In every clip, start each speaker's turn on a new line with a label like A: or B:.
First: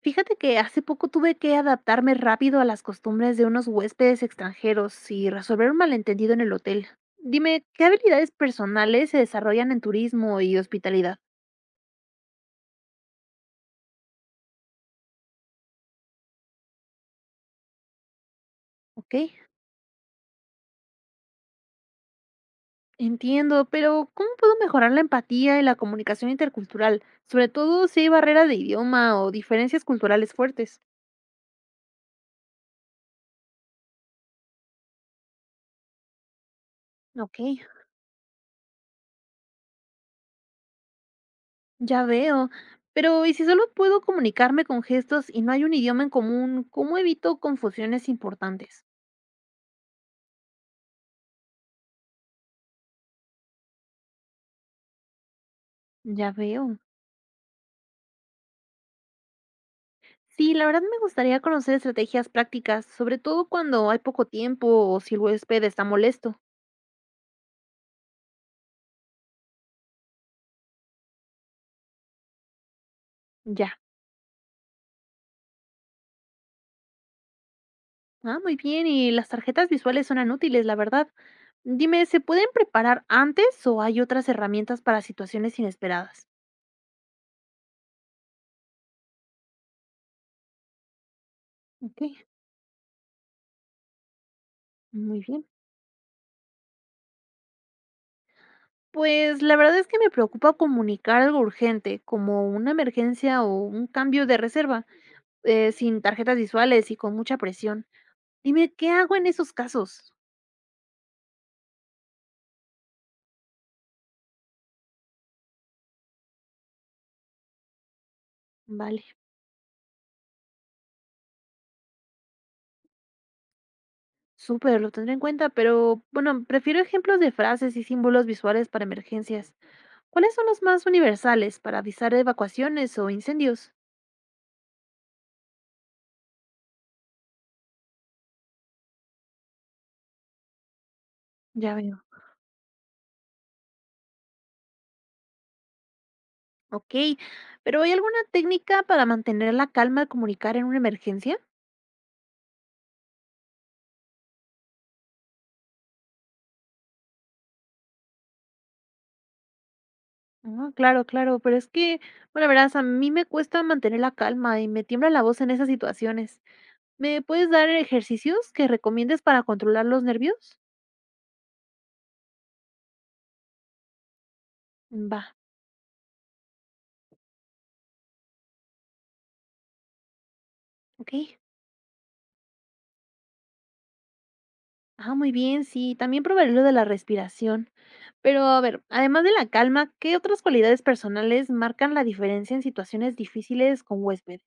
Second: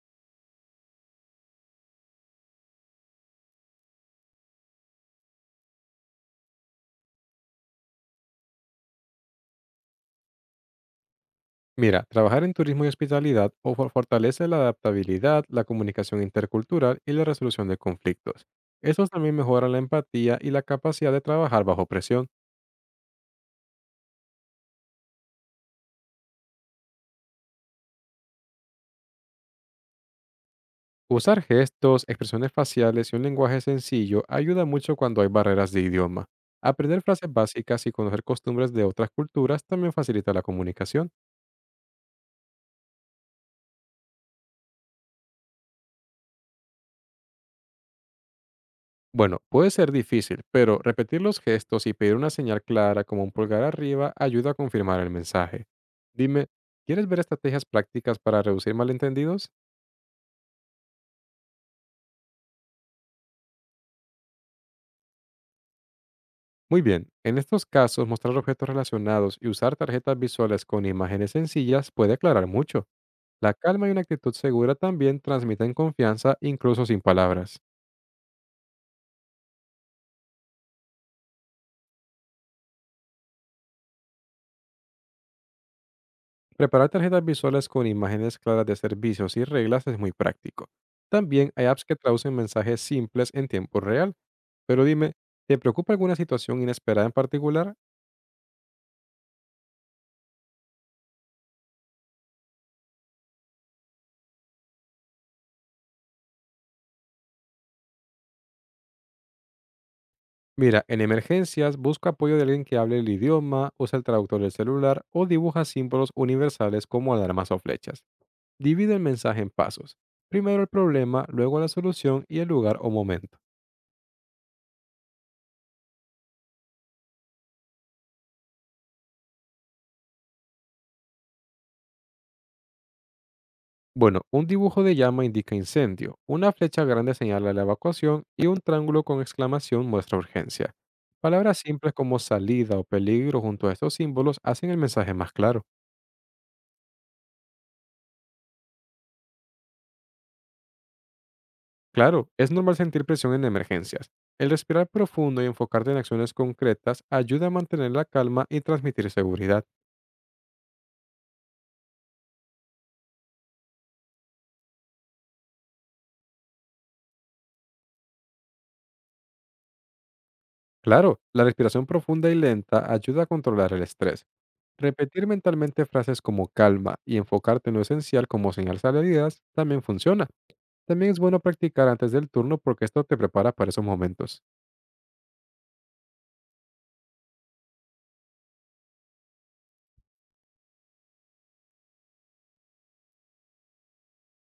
A: Fíjate que hace poco tuve que adaptarme rápido a las costumbres de unos huéspedes extranjeros y resolver un malentendido en el hotel. Dime, ¿qué habilidades personales se desarrollan en turismo y hospitalidad?
B: Mira, trabajar en turismo y hospitalidad fortalece la adaptabilidad, la comunicación intercultural y la resolución de conflictos. Estos
A: Ok,
B: también mejoran la empatía y la capacidad de trabajar bajo presión.
A: entiendo, pero ¿cómo puedo mejorar la empatía y la comunicación intercultural? Sobre todo si hay barrera de idioma o diferencias culturales fuertes.
B: Usar gestos, expresiones faciales y un lenguaje sencillo ayuda mucho cuando hay barreras de idioma. Aprender frases
A: Ok,
B: básicas y conocer costumbres de otras culturas también facilita la comunicación.
A: ya veo. Pero, ¿y si solo puedo comunicarme con gestos y no hay un idioma en común, cómo evito confusiones importantes?
B: Bueno, puede ser difícil, pero repetir los gestos y pedir una señal clara como un pulgar arriba ayuda a confirmar el mensaje.
A: Ya
B: Dime,
A: veo.
B: ¿quieres ver estrategias prácticas para reducir malentendidos?
A: Sí, la verdad me gustaría conocer estrategias prácticas, sobre todo cuando hay poco tiempo o si el huésped está molesto.
B: Muy bien, en estos casos mostrar objetos relacionados y usar tarjetas visuales con imágenes sencillas puede aclarar mucho. La
A: Ya.
B: calma y una actitud segura también transmiten confianza incluso sin palabras.
A: Ah, muy bien, y las tarjetas visuales son útiles, la verdad. Dime, ¿se pueden preparar antes o hay otras herramientas para situaciones inesperadas?
B: Preparar tarjetas visuales con imágenes claras de servicios y reglas es muy práctico. También hay apps que
A: Ok,
B: traducen mensajes simples en tiempo real. Pero dime,
A: muy bien.
B: ¿te preocupa alguna situación inesperada en particular?
A: Pues la verdad es que me preocupa comunicar algo urgente, como una emergencia o un cambio de reserva, sin tarjetas visuales y con mucha presión. Dime, ¿qué hago en esos casos?
B: Mira, en emergencias busca apoyo de alguien que hable el idioma, usa el traductor del celular o dibuja símbolos universales como alarmas o flechas. Divide el
A: Vale.
B: mensaje en pasos. Primero el problema, luego la solución y el lugar o momento.
A: Súper, lo tendré en cuenta, pero bueno, prefiero ejemplos de frases y símbolos visuales para emergencias. ¿Cuáles son los más universales para avisar de evacuaciones o incendios?
B: Bueno, un dibujo de llama indica incendio, una flecha grande señala la evacuación y un triángulo con exclamación muestra urgencia. Palabras
A: Ya
B: simples
A: veo.
B: como salida o peligro junto a estos símbolos hacen el mensaje más claro.
A: Ok, pero ¿hay alguna técnica para mantener la calma al comunicar en una emergencia?
B: Claro, es normal sentir presión en emergencias. El respirar profundo y enfocarte en acciones concretas ayuda a mantener la calma y transmitir seguridad.
A: Ah, claro, claro, pero es que, bueno, verás, a mí me cuesta mantener la calma y me tiembla la voz en esas situaciones. ¿Me puedes dar ejercicios que recomiendes para controlar los nervios?
B: Claro, la respiración profunda y lenta ayuda a controlar el estrés.
A: Va,
B: Repetir mentalmente frases como calma y enfocarte en lo esencial como señal salidas también funciona. También
A: ok.
B: es bueno practicar antes del turno porque esto te prepara para esos momentos.
A: Ah, muy bien, sí, también probaré lo de la respiración. Pero a ver, además de la calma, ¿qué otras cualidades personales marcan la diferencia en situaciones difíciles con huéspedes?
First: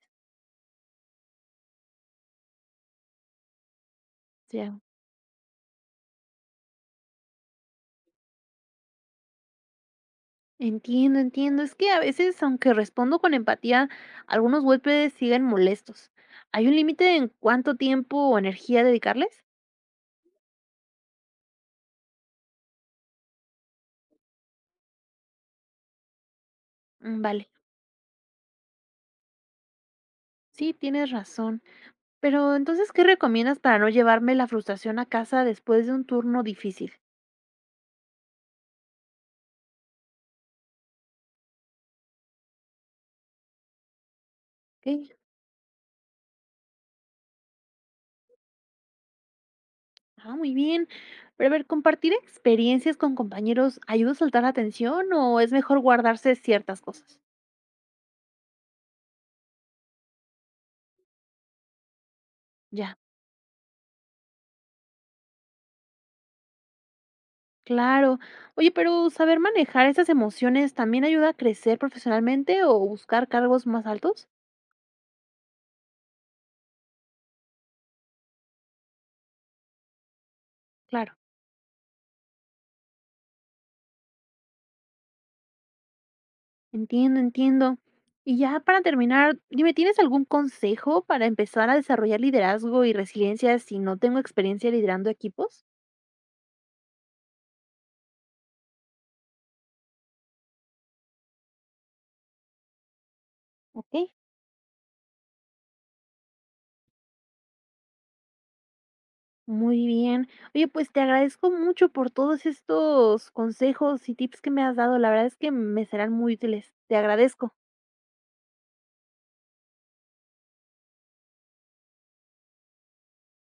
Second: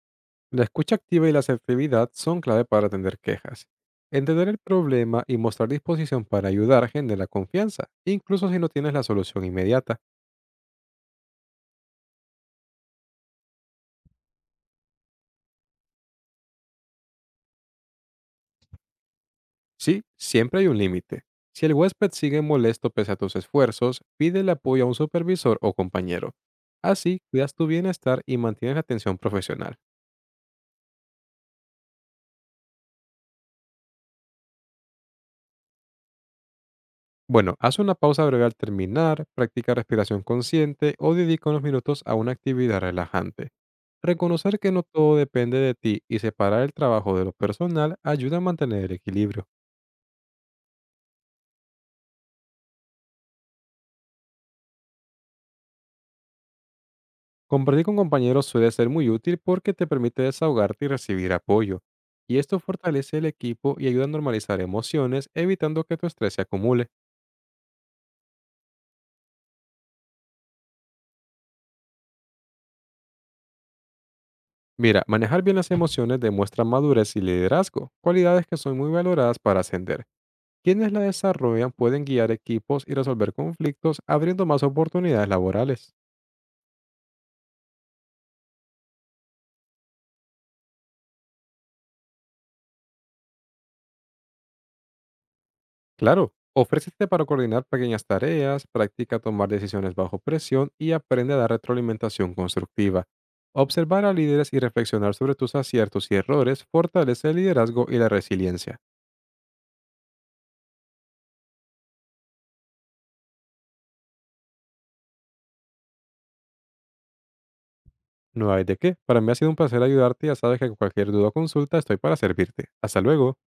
B: La escucha activa y la asertividad son clave para atender quejas. Entender el
A: Ya.
B: problema y mostrar disposición para ayudar genera confianza, incluso si no tienes la solución inmediata.
A: Entiendo, entiendo. Es que a veces, aunque respondo con empatía, algunos huéspedes siguen molestos. ¿Hay un límite en cuánto tiempo o energía dedicarles?
B: Sí, siempre hay un límite. Si el huésped sigue molesto pese a tus esfuerzos, pide el apoyo a un supervisor o compañero. Así,
A: Mm, vale,
B: cuidas tu bienestar y mantienes la atención profesional.
A: sí, tienes razón. Pero entonces, ¿qué recomiendas para no llevarme la frustración a casa después de un turno difícil?
B: Bueno, haz una pausa breve al terminar, practica respiración consciente o dedica unos minutos a una actividad relajante. Reconocer que no todo
A: Ok.
B: depende de ti y separar el trabajo de lo personal ayuda a mantener el equilibrio.
A: Ah, muy bien. Pero a ver, ¿compartir experiencias con compañeros ayuda a saltar la tensión o es mejor guardarse ciertas cosas?
B: Compartir con compañeros suele ser muy útil porque te permite desahogarte y recibir apoyo. Y esto
A: Ya,
B: fortalece el equipo y ayuda a normalizar emociones, evitando que tu estrés se acumule.
A: claro. Oye, pero ¿saber manejar esas emociones también ayuda a crecer profesionalmente o buscar cargos más altos?
B: Mira, manejar bien las emociones demuestra madurez y liderazgo, cualidades que son muy valoradas para ascender. Quienes la
A: Claro,
B: desarrollan pueden guiar equipos y resolver conflictos, abriendo más oportunidades laborales.
A: entiendo, entiendo. Y ya para terminar, dime, ¿tienes algún consejo para empezar a desarrollar liderazgo y resiliencia si no tengo experiencia liderando equipos?
B: Claro, ofrécete para coordinar pequeñas tareas, practica tomar decisiones bajo presión y aprende a dar retroalimentación constructiva.
A: Ok.
B: Observar a líderes y reflexionar sobre tus aciertos y errores fortalece el liderazgo y la resiliencia.
A: Muy bien. Oye, pues te agradezco mucho por todos estos consejos y tips que me has dado. La verdad es que me serán muy útiles. Te agradezco.
B: No hay de qué. Para mí ha sido un placer ayudarte y ya sabes que cualquier duda o consulta estoy para servirte. Hasta luego.